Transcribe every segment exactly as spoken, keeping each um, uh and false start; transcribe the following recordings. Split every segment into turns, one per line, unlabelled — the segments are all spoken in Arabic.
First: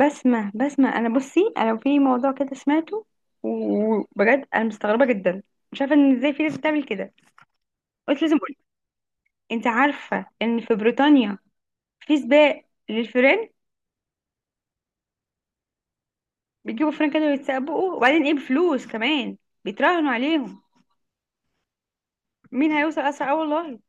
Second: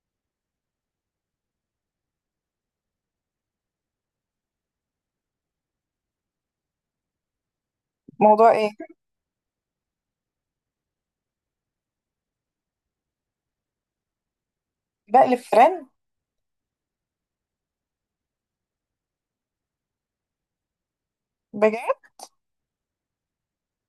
بسمع بسمع انا بصي، انا لو في موضوع كده سمعته وبجد انا مستغربه جدا. مش عارفه ان ازاي في ناس بتعمل كده. قلت لازم
موضوع
اقول.
ايه؟
انت عارفه ان في بريطانيا في سباق للفيران؟
بقلب فرن.
بيجيبوا فيران كانوا يتسابقوا، وبعدين ايه؟ بفلوس كمان بيتراهنوا عليهم
بجد؟
مين هيوصل اسرع. اه والله.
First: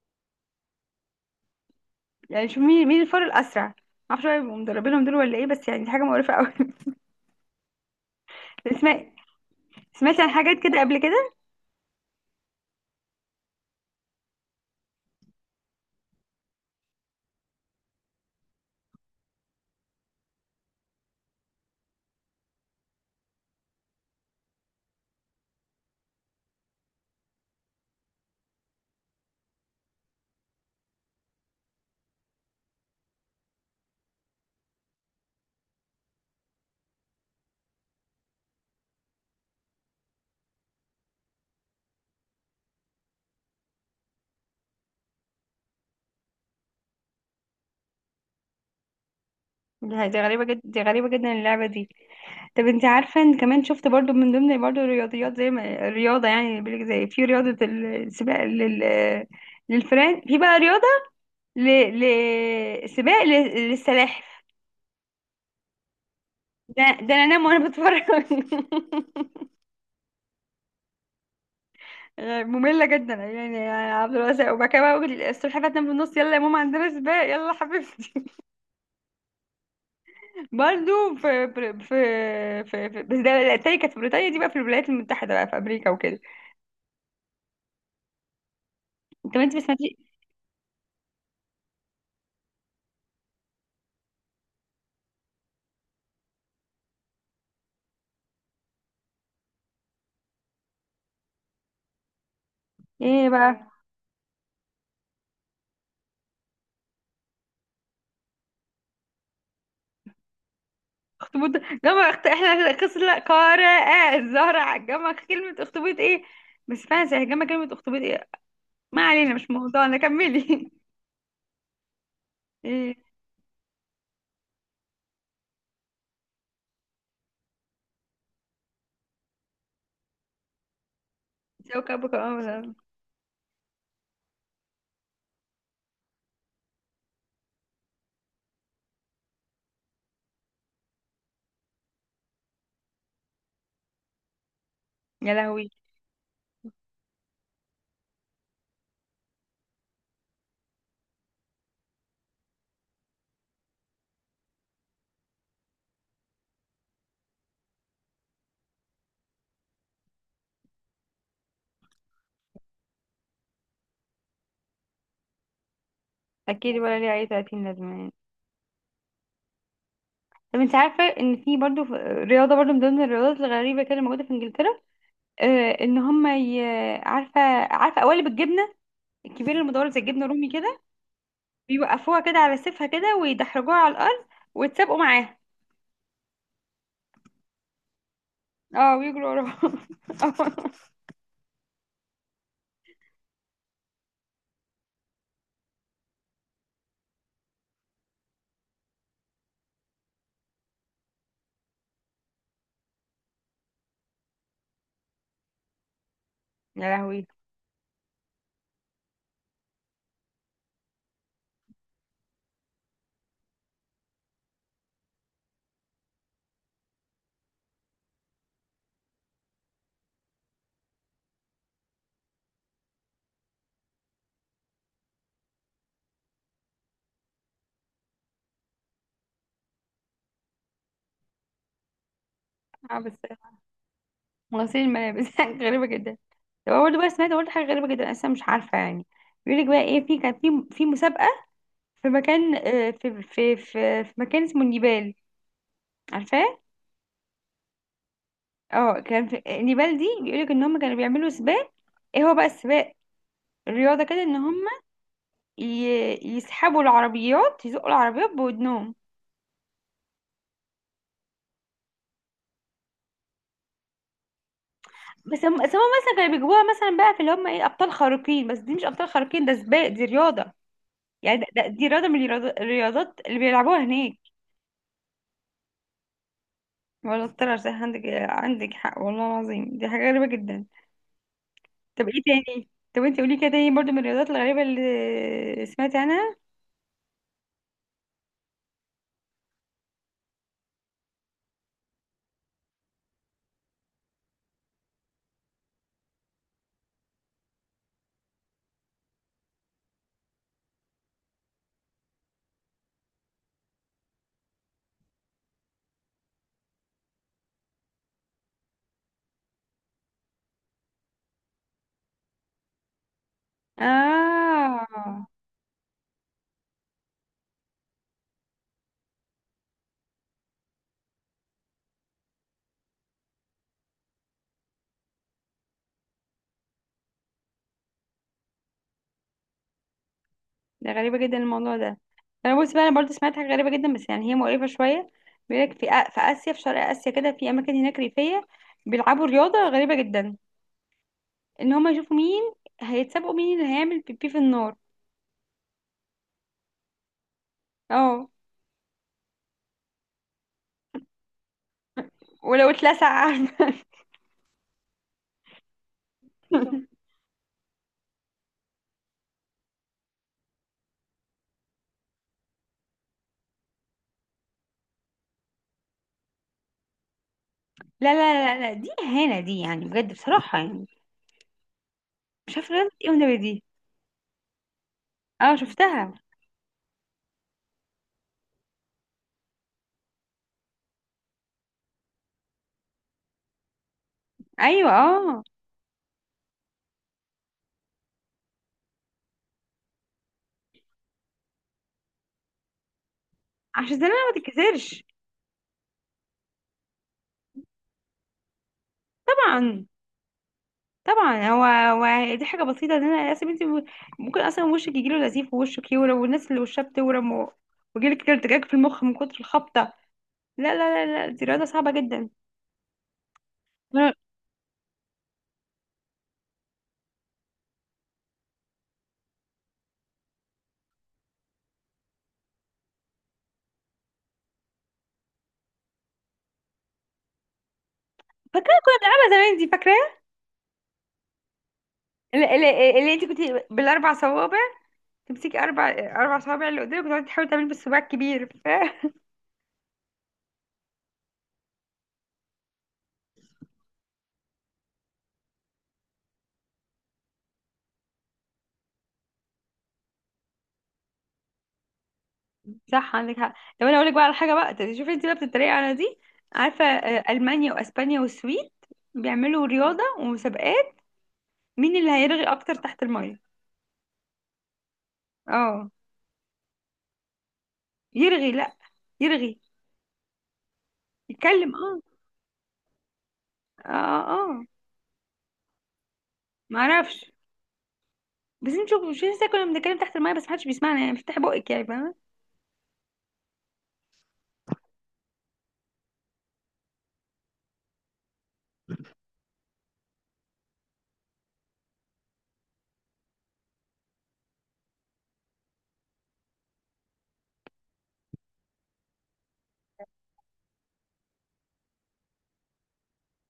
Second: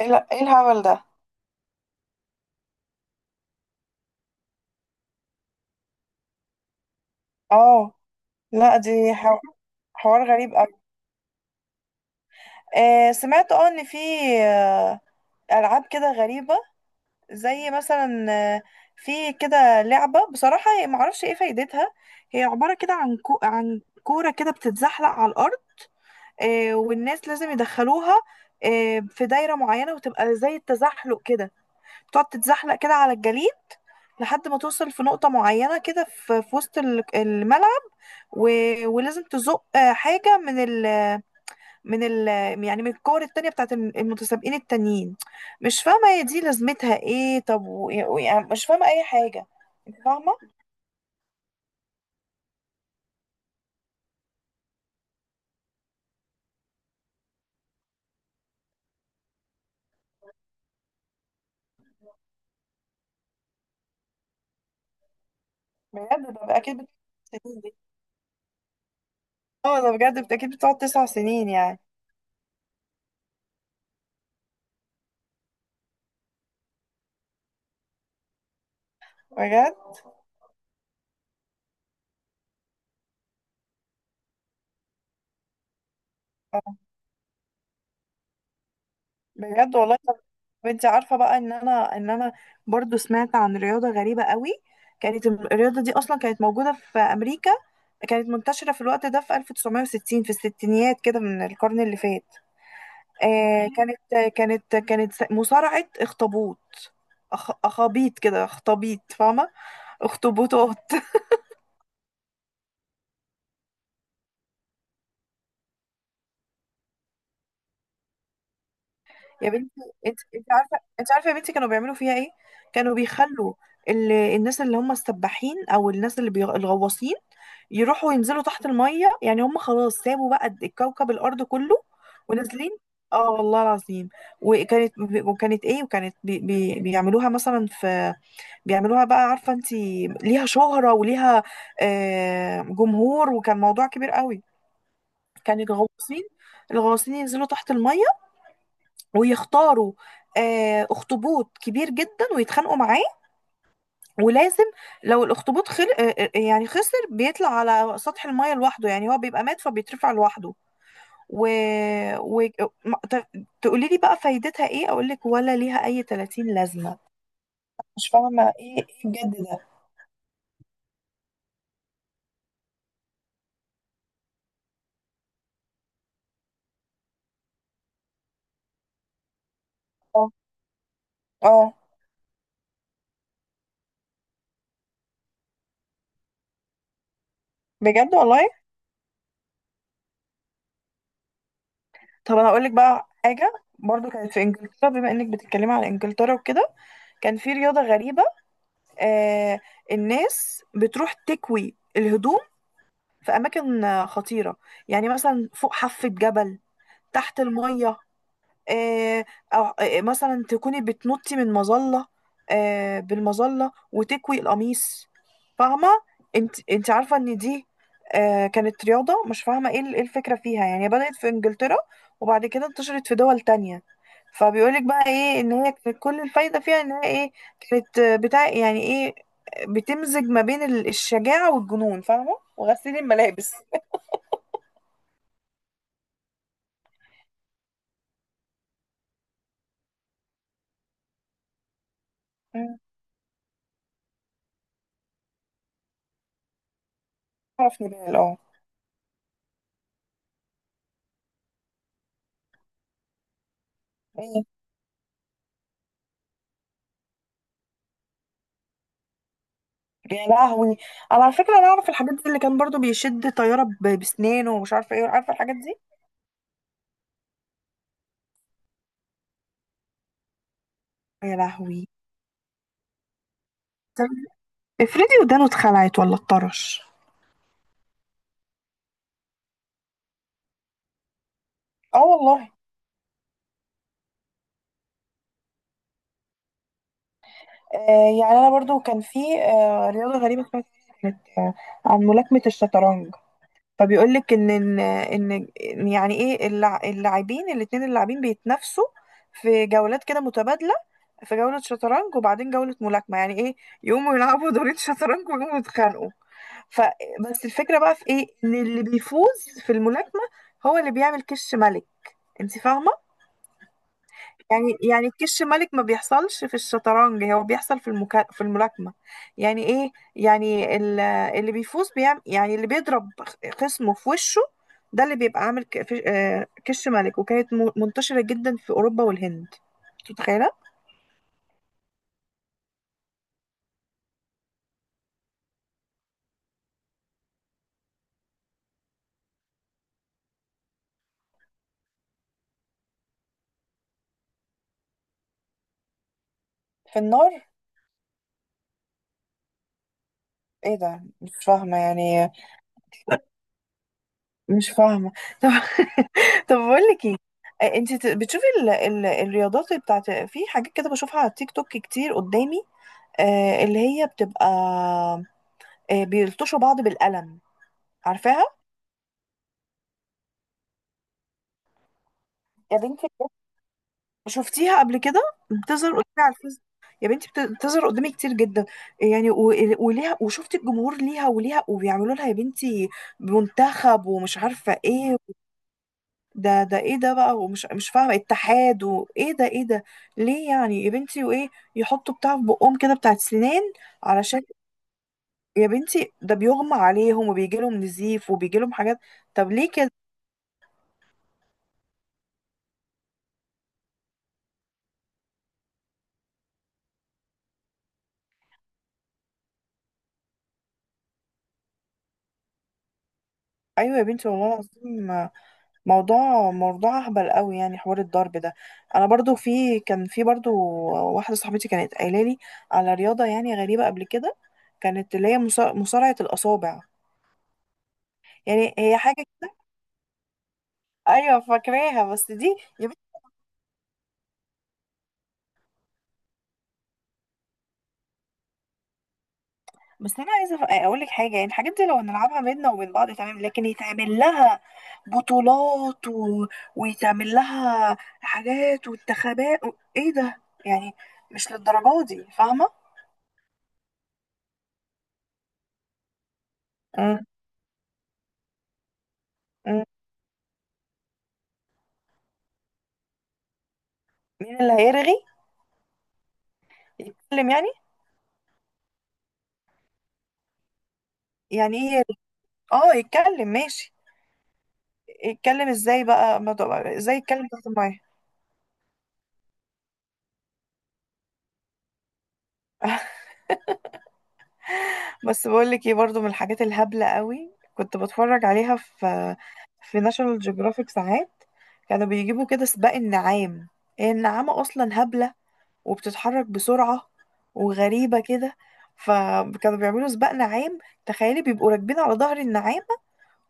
ايه لا- إيه الهبل ده؟
يعني شوف مين مين الفار الاسرع. معرفش بقى يبقوا مدربينهم دول ولا ايه، بس يعني دي حاجه مقرفه قوي.
اه. لا،
سمعت؟
دي حو-
سمعت عن
حوار غريب
حاجات
قوي.
كده قبل كده.
آه سمعت اه ان في آه، العاب كده غريبه. زي مثلا آه في كده لعبه، بصراحه هي معرفش ايه فايدتها. هي عباره كده عن كو عن كوره كده بتتزحلق على الارض. آه والناس لازم يدخلوها آه في دايره معينه، وتبقى زي التزحلق كده. تقعد تتزحلق كده على الجليد لحد ما توصل في نقطة معينة كده في في وسط ال- الملعب. و... ولازم تزق آه، حاجة من ال... من ال... يعني من الكور التانية بتاعت الم- المتسابقين التانيين. مش فاهمة هي دي لازمتها ايه؟ طب و... يعني مش فاهمة أي حاجة. انت
لا، دي
فاهمة؟
غريبة جدا، دي غريبة جدا اللعبة دي. طب انت عارفة ان كمان شفت برضو من ضمن برضو الرياضيات، زي ما الرياضة يعني بيقولك، زي في رياضة السباق لل للفئران، في بقى رياضة ل... ل... سباق لل- للسلاحف.
بجد، ده أكيد
ده,
بت-
ده انا انام
سنين
وانا
دي.
بتفرج.
اه، ده بجد بت- أكيد بتقعد تسع سنين يعني.
مملة جدا يعني يا عبد الواسع، وبعد كده بقى أقول السلحفاة تنام في النص، يلا يا ماما عندنا سباق، يلا حبيبتي.
بجد.
برضو في في في, في... في بس ده التاني كانت في بريطانيا، دي بقى في الولايات المتحدة، بقى في أمريكا وكده. طب انت ما
بجد
سمعتيش؟
والله. طب، انت عارفه بقى ان انا ان انا برضو سمعت عن رياضه غريبه قوي. كانت الم- الرياضه دي اصلا كانت موجوده في امريكا. كانت منتشره في الوقت ده في ألف وتسعمية وستين، في الستينيات كده من القرن اللي فات.
ايه بقى؟
آه كانت كانت كانت س- مصارعه اخطبوط. أخ... اخابيط كده، اخطبيط فاهمه؟ اخطبوطات.
اخطبوط، جمع اخت احنا خسر قارئة الزهرة، عجمع كلمة اخطبوط ايه؟ بس فعلا سيهجمع كلمة اخطبوط ايه؟ ما علينا، مش
يا بنتي،
موضوعنا،
انت انت
كملي.
عارفه، انت عارفه يا بنتي كانوا بيعملوا فيها ايه؟ كانوا
ايه؟
بيخلوا ال... الناس اللي هم السباحين، او الناس اللي بي... الغواصين يروحوا ينزلوا تحت الميه. يعني هم خلاص سابوا بقى الكوكب الارض كله
كوكبك
ونازلين.
الأرض.
اه والله العظيم. وكانت وكانت ايه، وكانت بي... بي... بيعملوها مثلا في... بيعملوها بقى، عارفه انت، ليها شهره وليها آه، جمهور، وكان موضوع كبير قوي.
يا
كان
لهوي.
الغواصين الغواصين ينزلوا تحت الميه ويختاروا آه، اخطبوط كبير جدا ويتخانقوا معاه. ولازم، لو الاخطبوط خل... آه، آه، آه، يعني خسر، بيطلع على سطح المايه لوحده. يعني هو بيبقى مات فبيترفع لوحده. و... و... ما- ت- تقولي لي بقى فايدتها ايه؟ اقول لك ولا ليها اي تلاتين
اكيد،
لازمه.
ولا ليه اي ثلاثين لازمة
مش
يعني.
فاهمة، ايه ايه بجد ده.
طب انت عارفة ان في برضو في- رياضة برضو من ضمن الرياضات الغريبة كده موجودة في انجلترا؟ آه، ان هم ي... عارفة؟ عارفة قوالب الجبنة الكبيرة المدورة زي الجبنة
اه.
الرومي كده؟
آه.
بيوقفوها كده على سيفها كده، ويدحرجوها على الأرض، ويتسابقوا معاها.
بجد والله.
اه، بيجروا ورا بعض.
طب، انا اقول لك بقى حاجه. برضو كانت في انجلترا، بما انك بتتكلمي على انجلترا وكده، كان في رياضه غريبه. آه الناس بتروح تكوي الهدوم في أماكن آه، خطيرة. يعني مثلا فوق حافة جبل،
يا لهوي.
تحت المية، آه، أو آه، مثلا تكوني بتنطي من مظلة، آه، بالمظلة وتكوي القميص. فاهمة؟ انت انت عارفة ان دي آه، كانت رياضة. مش فاهمة ايه ال- إيه الفكرة فيها، يعني هي بدأت في انجلترا، وبعد كده انتشرت في دول تانية. فبيقولك بقى ايه ان هي كانت كل الفايدة فيها ان هي ايه، كانت آه، بتاع، يعني ايه، آه، بتمزج ما بين ال- الشجاعة والجنون، فاهمة،
اه
وغسيل
بس.
الملابس.
غسيل الملابس. غريبة جدا. طب أنا برضه بقى سمعت برضه حاجة غريبة جدا، أنا لسه مش عارفة يعني. بيقولك بقى ايه، في كان في في مسابقة في مكان،
مم.
آه، في في في, في مكان اسمه النيبال، عارفاه؟
اعرف نبال، اه.
اه، كان في النيبال دي بيقولك ان هم كانوا بيعملوا سباق، ايه هو بقى السباق، الرياضة كده، ان
ايه.
هم ي- يسحبوا العربيات، يزقوا العربيات بودنهم.
يا لهوي، انا على فكره انا اعرف الحاجات دي، اللي كان برضو بيشد طياره ب- بسنانه ومش عارفه ايه. عارفه
بس هم
الحاجات
بس
دي.
هم مثلا كانوا بيجيبوها مثلا بقى في اللي هم ايه ابطال خارقين، بس دي مش ابطال خارقين، ده سباق، دي رياضة.
يا
يعني ده ده- دي
لهوي.
رياضة من الرياض- الرياضات اللي بيلعبوها
طب،
هناك.
افرضي ودانه اتخلعت ولا اتطرش.
ولا طلع صح عندك، عندك حق والله العظيم، دي حاجة غريبة جدا.
اه
طب ايه
والله.
تاني؟ طب انت قولي كده تاني برضو من الرياضات الغريبة اللي سمعت عنها.
آه، يعني انا برضو كان في آه رياضه غريبه سمعت عنها، كانت آه عن ملاكمه الشطرنج. فبيقول لك ان ان ان إن يعني ايه اللع- اللاعبين الاثنين، اللاعبين بيتنافسوا في جولات كده متبادله، في جوله شطرنج وبعدين جوله ملاكمه. يعني ايه، يقوموا يلعبوا دورين شطرنج ويقوموا يتخانقوا. فبس الفكرة بقى في ايه، ان اللي بيفوز في الملاكمة هو اللي بيعمل كش ملك. انت فاهمة؟ يعني
اه،
يعني الكش ملك ما بيحصلش في الشطرنج، هو بيحصل في المكا... في الملاكمة. يعني ايه، يعني ال- اللي بيفوز بيعمل، يعني اللي بيضرب خصمه في وشه، ده اللي بيبقى عامل ك- في- آه، كش ملك. وكانت م- منتشرة جدا في أوروبا والهند. أنت متخيلة؟
ده غريبة جدا الموضوع ده. انا بص بقى، انا برضو سمعت حاجة غريبة جدا بس يعني هي مقرفة شوية. بيقولك في آ- في آسيا، في شرق آسيا كده، في أماكن هناك ريفية بيلعبوا رياضة غريبة جدا، ان هما يشوفوا مين هيتسابقوا، مين اللي هيعمل بيبي في النار.
في النار؟
اه.
ايه ده، مش فاهمة يعني.
ولو اتلسع عارفة.
مش فاهمة. طب. طب، بقول لك ايه، آه، انت ت- بتشوفي ال... ال... الرياضات بتاعت في حاجات كده بشوفها على التيك توك كتير قدامي. آه اللي هي بتبقى آه بيلطشوا بعض بالقلم.
لا لا
عارفاها؟
لا لا، دي اهانه دي يعني، بجد بصراحه يعني. مش عارفه
يا
لازم
بنتي
ايه
بجد،
والنبي دي.
شفتيها قبل كده،
اه
بتظهر قدامي
شفتها.
على الفيس. يا بنتي، بت- بتظهر قدامي كتير جدا يعني. و... وليها، وشفت الجمهور ليها وليها وبيعملوا لها يا بنتي منتخب ومش عارفة
ايوه
ايه.
اه.
ده ده ايه ده بقى، ومش مش فاهمه اتحاد وايه ده، ايه ده؟ ليه يعني يا بنتي، وايه يحطوا بتاع في بقهم كده بتاعت سنان؟
عشان زمان ما
علشان،
تتكسرش.
يا بنتي ده بيغمى عليهم وبيجي لهم نزيف وبيجي لهم حاجات. طب ليه
طبعا.
كده؟
طبعا هو، هو دي حاجه بسيطه، ان انا اصلا، انت ممكن اصلا وشك يجيله نزيف، ووشك يورم، والناس اللي وشها بتورم و- ويجيلك كده ارتجاج في المخ من كتر الخبطه. لا لا لا لا، دي رياضه صعبه جدا.
ايوه يا
أنا
بنتي والله العظيم. آه، موضوع، موضوع اهبل قوي يعني، حوار الضرب ده. انا برضو، في كان في برضو واحده صاحبتي كانت قايله لي على رياضه يعني غريبه قبل كده، كانت اللي هي مصا- مصارعه الاصابع.
فاكره،
يعني هي حاجه
انا زمان
كده.
دي فاكره.
ايوه فاكراها، بس
اللي,
دي
اللي, اللي انت كنت بالاربع صوابع، تمسكي اربع اربع صوابع اللي قدامك وتقعدي تحاولي تعملي بالصباع الكبير.
بس انا عايزه اقول لك حاجه، يعني الحاجات دي لو نلعبها بينا وبين بعض تمام، لكن يتعمل لها بطولات و... ويتعمل لها حاجات وانتخابات و... ايه ده يعني، مش للدرجه دي فاهمه.
صح، عندك حق. طب انا اقول لك بقى على حاجه بقى، طب شوفي انت بقى بتتريقي على دي، عارفه
مم.
آه، المانيا واسبانيا والسويد بيعملوا
مم.
رياضه ومسابقات مين اللي هيرغي اكتر تحت الميه؟
مين اللي هيرغي؟
اه،
يتكلم يعني؟
يرغي، لا، يرغي، يتكلم
يعني ايه
اه.
يرغي؟ اه يتكلم،
اه.
ماشي.
اه. آه.
يتكلم ازاي بقى، ما
ما
تبقى- ازاي
اعرفش،
يتكلم تحت الميه؟
بس انت شوفوا، مش لسه كنا بنتكلم تحت الميه بس محدش بيسمعنا يعني، افتحي بقك يعني، فاهمه؟
بس بقول لك ايه، برضو من الحاجات الهبلة قوي كنت بتفرج عليها في في ناشونال جيوغرافيك ساعات. كانوا بيجيبوا كده سباق النعام. هي النعامة اصلا هبلة، وبتتحرك بسرعة وغريبة كده، فكانوا بيعملوا سباق نعام. تخيلي بيبقوا راكبين على ظهر النعامة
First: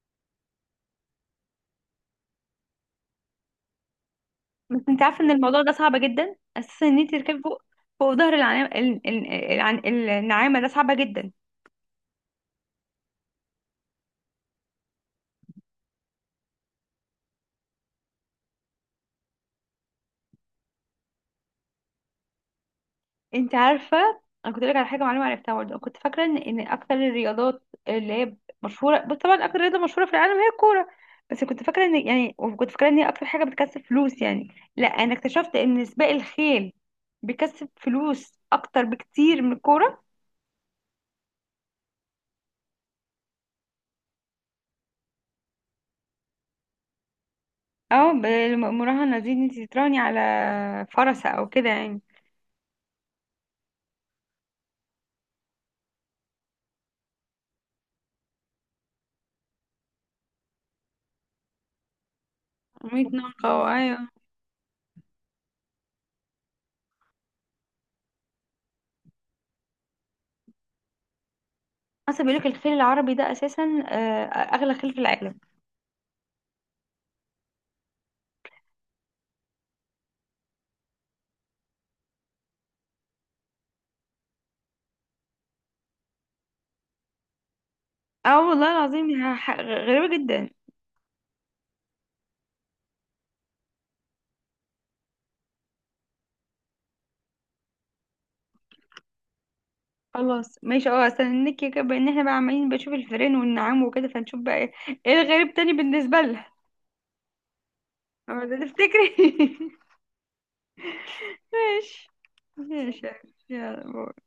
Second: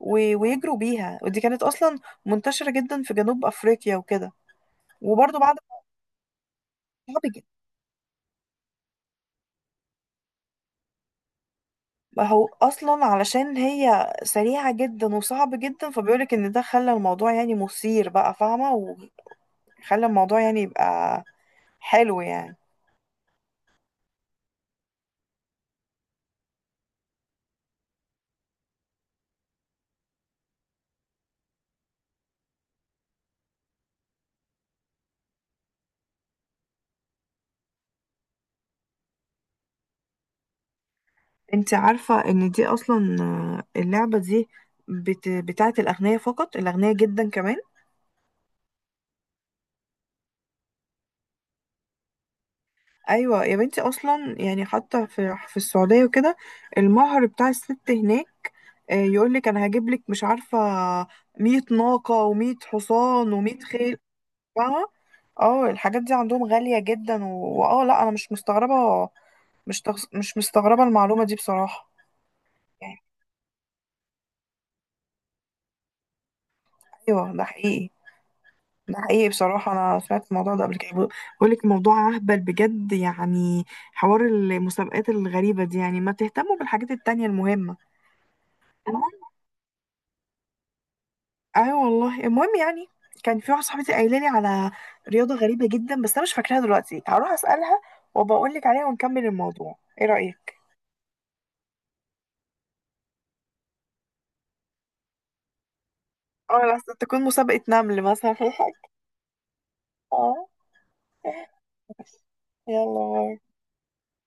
و- ويجروا بيها، ودي كانت اصلا منتشرة جدا في جنوب افريقيا وكده.
بس انت عارفه ان
وبرضو
الموضوع ده صعب جدا اساسا، ان انت تركبي
بعد.
فوق فوق ظهر العناعه، النعامه، ده صعبه جدا.
ما هو اصلا علشان هي سريعه جدا وصعب جدا، فبيقولك ان ده خلى الموضوع يعني مثير بقى، فاهمه، وخلى الموضوع يعني يبقى حلو يعني.
انت عارفه، انا كنت لك على حاجه معلومه عرفتها برضه، كنت فاكره ان ان اكتر الرياضات اللي هي مشهوره، بس طبعا اكتر رياضه مشهوره في العالم هي الكوره، بس كنت فاكره ان يعني، وكنت فاكره ان هي اكتر حاجه بتكسب فلوس يعني. لا، انا اكتشفت ان سباق الخيل بيكسب فلوس اكتر بكتير من الكوره.
انت عارفه ان دي اصلا آه، اللعبه دي بت... بتاعه الاغنياء فقط، الاغنياء جدا كمان.
اه، بالمراهنه دي، ان انت تتراهني على فرسه او كده يعني.
ايوه يا بنتي، اصلا يعني حتى في في السعوديه وكده، المهر بتاع الست هناك، آه، يقولك انا هجيب لك، مش عارفه، مية ناقه و100
مائة
حصان
ناقه
و100
او
خيل
ايوه.
بقى. اه الحاجات دي عندهم غالية جدا و- واه، لا انا مش مستغربة، مش تغس... مش مستغربة المعلومة دي بصراحة،
اصلا بيقولك الخيل
يعني.
العربي ده اساسا، آه، اغلى خيل في العالم.
ايوه ده حقيقي، ده حقيقي بصراحة، انا سمعت الموضوع ده قبل كده. بقول لك الموضوع اهبل بجد يعني، حوار المسابقات الغريبة دي يعني، ما تهتموا بالحاجات التانية المهمة.
اه والله العظيم
المهم،
يعني، ح- غريبه جدا.
ايوه والله، المهم يعني كان في واحدة صاحبتي قايلة لي على رياضة غريبة جدا، بس انا مش فاكراها دلوقتي، هروح اسألها وبقول لك عليها، ونكمل الموضوع، ايه رأيك؟
خلاص ماشي، اه استنيك كده، بان احنا بقى عمالين بنشوف الفيران والنعام وكده، فنشوف بقى ايه، ايه الغريب تاني بالنسبة لها.
اه، لا تكون مسابقة نمل مثلا.
أما تفتكري.
اه.
ماشي،
يلا
ماشي.
باي.
يلا باي.